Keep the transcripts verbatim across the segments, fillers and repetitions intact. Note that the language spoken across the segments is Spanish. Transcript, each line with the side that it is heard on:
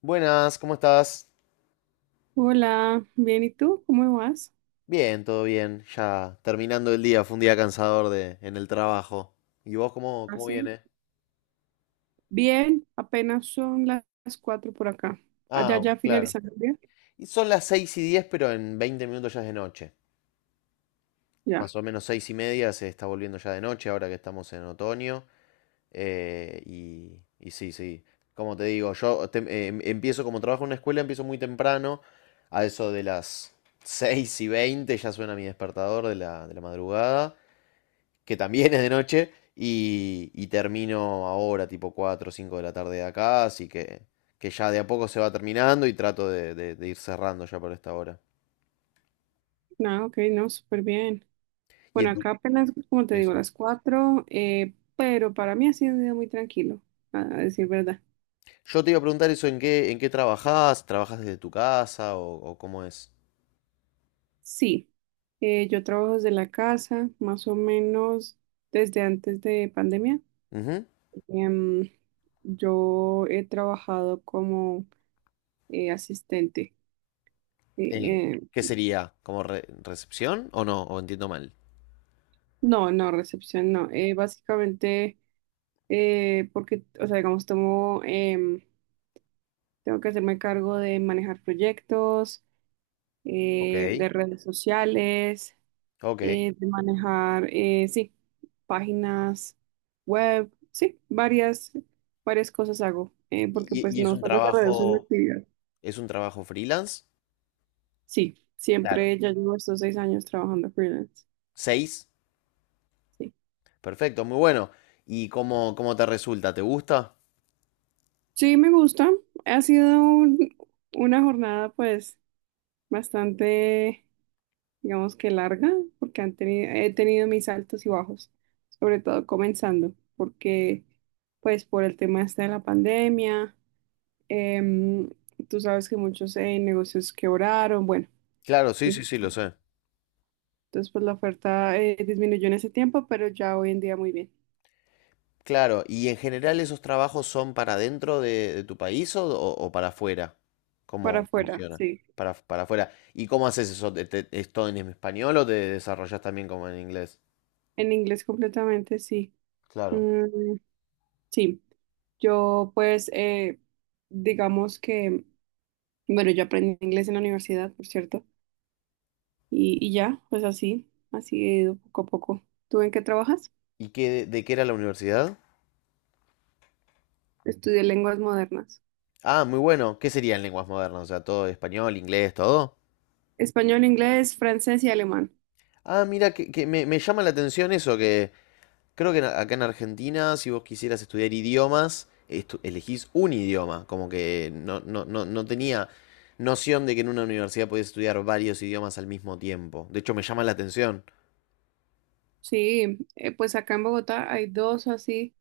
left: Buenas, ¿cómo estás?
right: Hola, bien, ¿y tú? ¿Cómo vas?
left: Bien, todo bien. Ya terminando el día, fue un día cansador de, en el trabajo. ¿Y vos cómo, cómo
right: Así.
left: viene?
right: Bien, apenas son la- las cuatro por acá. Allá
left: Ah,
right: ya
left: claro.
right: finalizando el día.
left: Y son las seis y diez, pero en veinte minutos ya es de noche.
right: Ya,
left: Más o menos seis y media se está volviendo ya de noche, ahora que estamos en otoño. Eh, y, y sí, sí. Como te digo, yo tem- em- empiezo como trabajo en una escuela, empiezo muy temprano. A eso de las seis y veinte ya suena mi despertador de la, de la madrugada, que también es de noche, y, y termino ahora, tipo cuatro o cinco de la tarde de acá, así que, que ya de a poco se va terminando y trato de, de- de ir cerrando ya por esta hora.
right: nada, ok, no, súper bien.
left: Y
right: Bueno,
left: en tu,
right: acá apenas, como te digo,
left: Eso.
right: las cuatro, eh, pero para mí ha sido un día muy tranquilo, a a decir verdad.
left: Yo te iba a preguntar eso, ¿en qué, en qué trabajás? ¿Trabajás desde tu casa o, o cómo es?
right: Sí, eh, yo trabajo desde la casa, más o menos desde antes de pandemia.
left: Ujú.
right: Em, yo he trabajado como eh, asistente. eh,
left: Eh,
right: em,
left: ¿Qué sería? ¿Como re- recepción o no? ¿O entiendo mal?
right: No, no, recepción no. Eh, básicamente, eh, porque, o sea, digamos, tomo, em, tengo que hacerme cargo de manejar proyectos, eh,
left: Ok.
right: de redes sociales,
left: Ok.
right: eh, de manejar, eh, sí, páginas web, sí, varias, varias cosas hago, eh, porque
left: ¿Y,
right: pues
left: y- y es
right: no
left: un
right: solo se reduce una
left: trabajo,
right: actividad.
left: es un trabajo freelance?
right: Sí,
left: Claro.
right: siempre ya llevo estos seis años trabajando freelance.
left: ¿Seis?
right: Sí,
left: Perfecto, muy bueno. ¿Y cómo, cómo te resulta? ¿Te gusta?
right: sí, me gusta. Ha sido un- una jornada, pues. Bastante, digamos que larga, porque han tenido, he tenido mis altos y bajos, sobre todo comenzando, porque pues por el tema este de la pandemia, em, tú sabes que muchos eh, negocios quebraron, bueno,
left: Claro, sí, sí, sí, lo sé.
right: entonces pues la oferta eh, disminuyó en ese tiempo, pero ya hoy en día muy bien.
left: Claro, ¿y en general esos trabajos son para dentro de, de tu país o, o- o para afuera?
right: Para
left: ¿Cómo
right: afuera,
left: funciona?
right: sí.
left: Para, para afuera. ¿Y cómo haces eso? ¿Te- te- ¿Es todo en español o te desarrollas también como en inglés?
right: En inglés completamente, sí.
left: Claro.
right: Mm, sí. Yo pues, eh, digamos que, bueno, yo aprendí inglés en la universidad, por cierto. Y, y ya, pues así, así he ido poco a poco. ¿Tú en qué trabajas?
left: ¿Y qué, de, de qué era la universidad?
right: Estudié lenguas modernas.
left: Ah, muy bueno. ¿Qué serían lenguas modernas? O sea, todo español, inglés, todo.
right: Español, inglés, francés y alemán.
left: Ah, mira, que, que me, me llama la atención eso, que creo que en- acá en Argentina, si vos quisieras estudiar idiomas, estu- elegís un idioma, como que no, no, no, no tenía noción de que en una universidad podías estudiar varios idiomas al mismo tiempo. De hecho, me llama la atención.
right: Sí, eh, pues acá en Bogotá hay dos así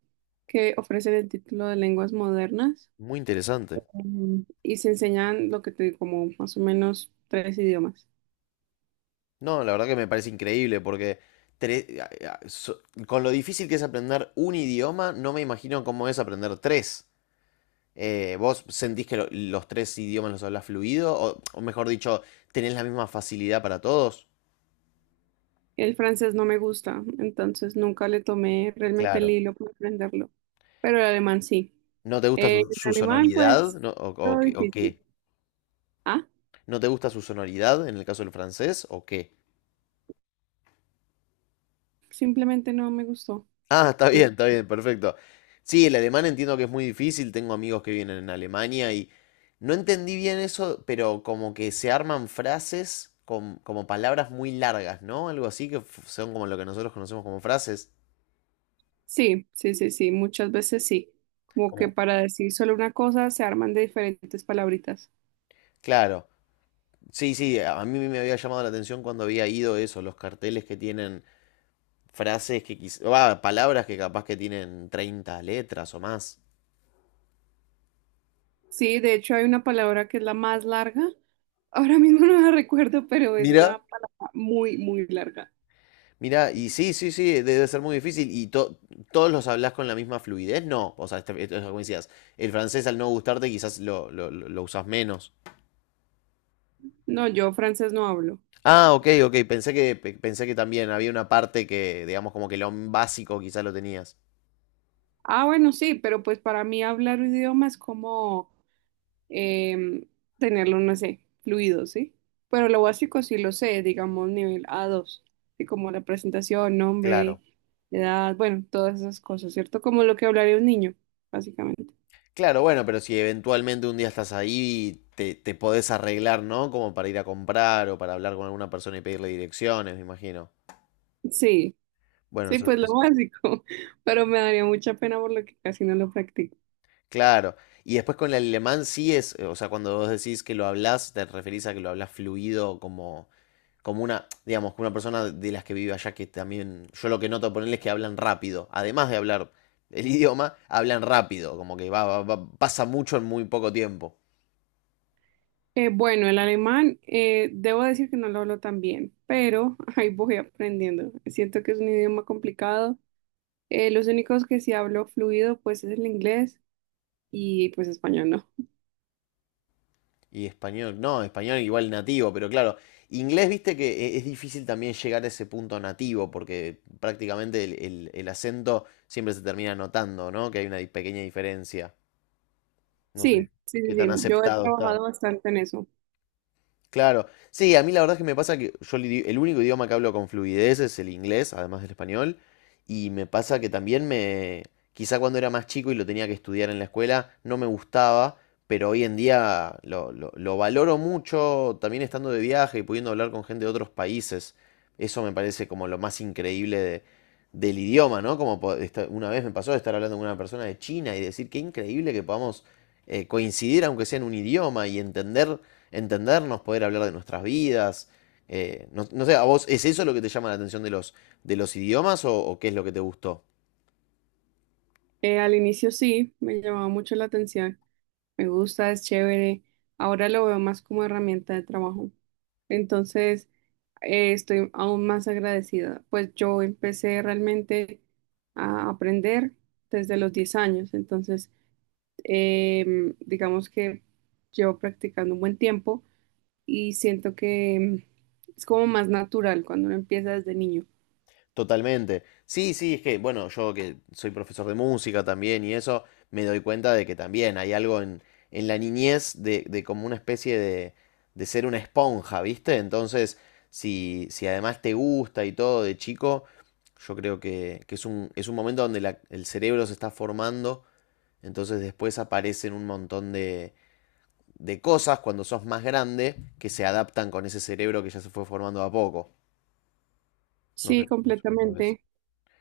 right: que ofrecen el título de lenguas modernas
left: Muy interesante.
right: em, y se enseñan lo que te digo, como más o menos tres idiomas.
left: No, la verdad que me parece increíble porque, tre- a- a- so- con lo difícil que es aprender un idioma, no me imagino cómo es aprender tres. Eh, ¿vos sentís que lo- los tres idiomas los hablas fluido? O, o mejor dicho, ¿tenés la misma facilidad para todos?
right: El francés no me gusta, entonces nunca le tomé realmente el
left: Claro.
right: hilo para aprenderlo, pero el alemán sí.
left: ¿No te gusta
right: Eh,
left: su,
right: el
left: su
right: alemán,
left: sonoridad?
right: pues,
left: ¿No? ¿O, o
right: todo
left: qué? o
right: difícil.
left: qué?
right: Ah,
left: ¿No te gusta su sonoridad en el caso del francés? ¿O qué?
right: simplemente no me gustó.
left: Ah, está
right: Sí,
left: bien, está bien, perfecto. Sí, el alemán entiendo que es muy difícil. Tengo amigos que vienen en Alemania y no entendí bien eso, pero como que se arman frases con, como palabras muy largas, ¿no? Algo así que f- son como lo que nosotros conocemos como frases.
right: sí, sí, sí, sí, muchas veces sí. Como
left: Como,
right: que para decir solo una cosa se arman de diferentes palabritas.
left: claro. Sí, sí, a a mí me había llamado la atención cuando había ido eso, los carteles que tienen frases que quizás palabras que capaz que tienen treinta letras o más.
right: Sí, de hecho hay una palabra que es la más larga. Ahora mismo no la recuerdo, pero es
left: Mira.
right: una palabra muy, muy larga.
left: Mira, y sí, sí, sí, debe ser muy difícil. ¿Y to- todos los hablas con la misma fluidez? No. O sea, este- esto es como decías, el francés, al no gustarte, quizás lo, lo, lo- lo usas menos.
right: No, yo francés no hablo.
left: Ah, ok, ok, pensé que, pe- pensé que también había una parte que, digamos, como que lo básico quizás lo tenías.
right: Ah, bueno, sí, pero pues para mí hablar un idioma es como em, tenerlo, no sé, fluido, ¿sí? Pero lo básico sí lo sé, digamos nivel a dos así como la presentación, nombre,
left: Claro.
right: edad, bueno, todas esas cosas, ¿cierto? Como lo que hablaría un niño, básicamente.
left: Claro, bueno, pero si eventualmente un día estás ahí, te, te podés arreglar, ¿no? Como para ir a comprar o para hablar con alguna persona y pedirle direcciones, me imagino.
right: Sí,
left: Bueno,
right: sí,
left: eso
right: pues lo
left: es-
right: básico, pero me daría mucha pena por lo que casi no lo practico.
left: Claro. Y después con el alemán sí es, eh, o sea, cuando vos decís que lo hablas, te referís a que lo hablas fluido como, como una, digamos, como una persona de las que vive allá que también, yo lo que noto ponerles es que hablan rápido. Además de hablar el idioma, hablan rápido, como que va, va- va- pasa mucho en muy poco tiempo.
right: Eh, bueno, el alemán, eh, debo decir que no lo hablo tan bien, pero ahí voy aprendiendo. Siento que es un idioma complicado. Eh, los únicos que sí hablo fluido, pues es el inglés y pues español, ¿no?
left: Y español, no, español igual nativo, pero claro, inglés, viste que e- es difícil también llegar a ese punto nativo, porque prácticamente el, el el acento siempre se termina notando, ¿no? Que hay una di- pequeña diferencia. No sé
right: Sí, sí, sí,
left: qué tan
right: sí. Yo he
left: aceptado está.
right: trabajado bastante en eso.
left: Claro. Sí, a mí la verdad es que me pasa que yo el idi- el único idioma que hablo con fluidez es el inglés, además del español. Y me pasa que también me... Quizá cuando era más chico y lo tenía que estudiar en la escuela, no me gustaba, pero hoy en día lo, lo- lo valoro mucho, también estando de viaje y pudiendo hablar con gente de otros países. Eso me parece como lo más increíble de- del idioma, ¿no? Como po- esta- una vez me pasó de estar hablando con una persona de China y decir, qué increíble que podamos, eh, coincidir aunque sea en un idioma y entender, entendernos, poder hablar de nuestras vidas. Eh, no, no sé, ¿a vos es eso lo que te llama la atención de los, de los idiomas o, o qué es lo que te gustó?
right: Eh, al inicio sí, me llamaba mucho la atención. Me gusta, es chévere. Ahora lo veo más como herramienta de trabajo. Entonces, eh, estoy aún más agradecida. Pues yo empecé realmente a aprender desde los diez años. Entonces, em, digamos que llevo practicando un buen tiempo y siento que em, es como más natural cuando uno empieza desde niño.
left: Totalmente. Sí, sí, es que, bueno, yo que soy profesor de música también y eso, me doy cuenta de que también hay algo en, en la niñez de, de como una especie de, de ser una esponja, ¿viste? Entonces, si, si además te gusta y todo de chico, yo creo que, que es un, es un momento donde la- el cerebro se está formando, entonces después aparecen un montón de, de cosas cuando sos más grande que se adaptan con ese cerebro que ya se fue formando a poco. No
right: Sí,
left: sé.
right: completamente.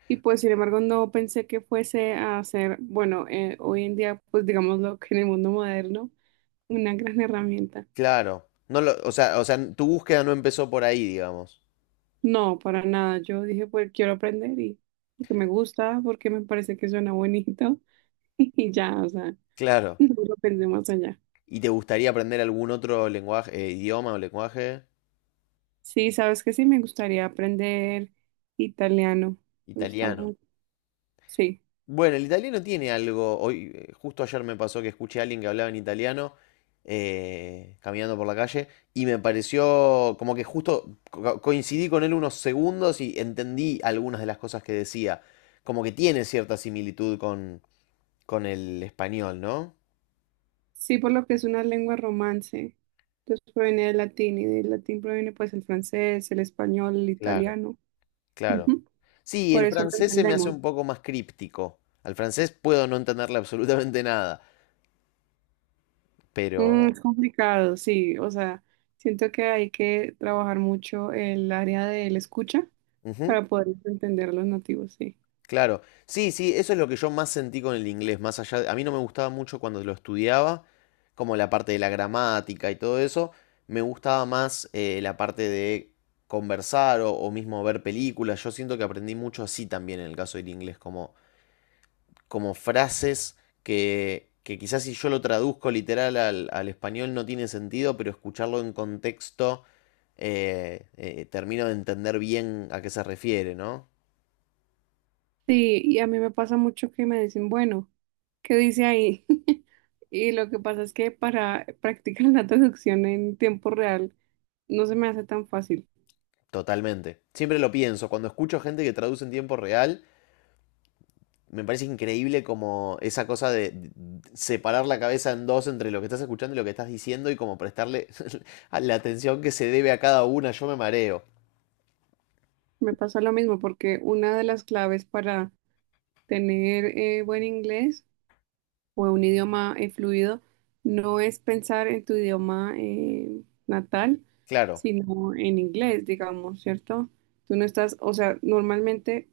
right: Y pues, sin embargo, no pensé que fuese a ser, bueno, eh, hoy en día, pues digámoslo que en el mundo moderno, una gran herramienta.
left: Claro. No lo, o sea, o sea, tu búsqueda no empezó por ahí, digamos.
right: No, para nada. Yo dije, pues quiero aprender y porque me gusta, porque me parece que suena bonito y ya, o sea,
left: Claro.
right: no lo pensé más allá.
left: ¿Y te gustaría aprender algún otro lenguaje, eh, idioma o lenguaje?
right: Sí, sabes que sí, me gustaría aprender italiano. Me gusta
left: Italiano.
right: mucho. Sí,
left: Bueno, el italiano tiene algo. Hoy, eh, justo ayer me pasó que escuché a alguien que hablaba en italiano, eh, caminando por la calle, y me pareció como que justo co- coincidí con él unos segundos y entendí algunas de las cosas que decía. Como que tiene cierta similitud con, con el español, ¿no?
right: sí, por lo que es una lengua romance. Entonces proviene del latín y del latín proviene pues el francés, el español, el
left: Claro.
right: italiano.
left: Claro.
right: Ujú.
left: Sí,
right: Por
left: el
right: eso lo
left: francés se me hace
right: entendemos.
left: un poco más críptico. Al francés puedo no entenderle absolutamente nada,
right: Mm,
left: pero...
right: es complicado, sí, o sea, siento que hay que trabajar mucho el área del escucha
left: Ujú,
right: para poder entender a los nativos, sí.
left: claro. Sí, sí, eso es lo que yo más sentí con el inglés, más allá de- a mí no me gustaba mucho cuando lo estudiaba, como la parte de la gramática y todo eso. Me gustaba más, eh, la parte de conversar o, o mismo ver películas. Yo siento que aprendí mucho así también en el caso del inglés, como como frases que, que quizás si yo lo traduzco literal al, al español no tiene sentido, pero escucharlo en contexto, eh, eh, termino de entender bien a qué se refiere, ¿no?
right: Sí, y a mí me pasa mucho que me dicen, bueno, ¿qué dice ahí? Y lo que pasa es que para practicar la traducción en tiempo real no se me hace tan fácil.
left: Totalmente. Siempre lo pienso, cuando escucho gente que traduce en tiempo real, me parece increíble como esa cosa de separar la cabeza en dos entre lo que estás escuchando y lo que estás diciendo y como prestarle la atención que se debe a cada una, yo me mareo.
right: Me pasa lo mismo porque una de las claves para tener eh, buen inglés o de un idioma eh, fluido, no es pensar en tu idioma eh, natal,
left: Claro.
right: sino en inglés, digamos, ¿cierto? Tú no estás, o sea, normalmente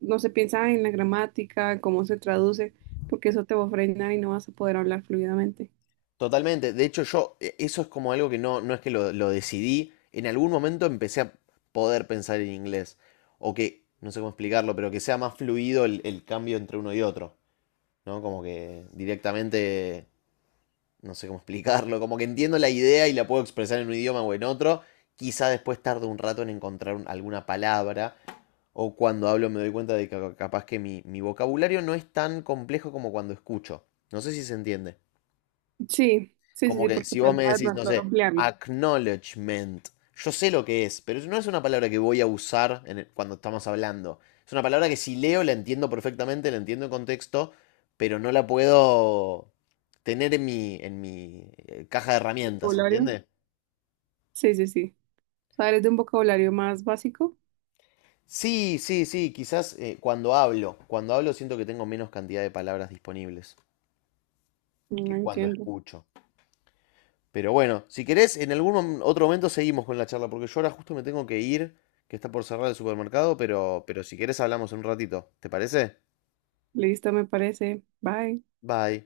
right: no se piensa en la gramática, en cómo se traduce, porque eso te va a frenar y no vas a poder hablar fluidamente.
left: Totalmente. De hecho, yo, eh, eso es como algo que no, no es que lo, lo decidí. En algún momento empecé a poder pensar en inglés. O que, no sé cómo explicarlo, pero que sea más fluido el, el cambio entre uno y otro. ¿No? Como que directamente, no sé cómo explicarlo. Como que entiendo la idea y la puedo expresar en un idioma o en otro. Quizá después tarde un rato en encontrar un- alguna palabra. O cuando hablo me doy cuenta de que capaz que mi, mi vocabulario no es tan complejo como cuando escucho. No sé si se entiende.
right: Sí, sí, sí,
left: Como
right: sí,
left: que
right: porque
left: si vos
right: falta
left: me
right: de
left: decís, no
right: pronto
left: sé,
right: ampliarlo.
left: acknowledgement, yo sé lo que es, pero no es una palabra que voy a usar en el- cuando estamos hablando. Es una palabra que si leo la entiendo perfectamente, la entiendo en contexto, pero no la puedo tener en mi, en mi eh, caja de herramientas,
right: ¿Vocabulario?
left: ¿entiendes?
right: Sí, sí, sí. O sea, eres de un vocabulario más básico.
left: Sí, sí, sí, quizás, eh, cuando hablo, cuando hablo siento que tengo menos cantidad de palabras disponibles
right: No
left: que cuando
right: entiendo.
left: escucho. Pero bueno, si querés, en algún otro momento seguimos con la charla, porque yo ahora justo me tengo que ir, que está por cerrar el supermercado, pero, pero si querés hablamos en un ratito. ¿Te parece?
right: Listo, me parece. Bye.
left: Bye.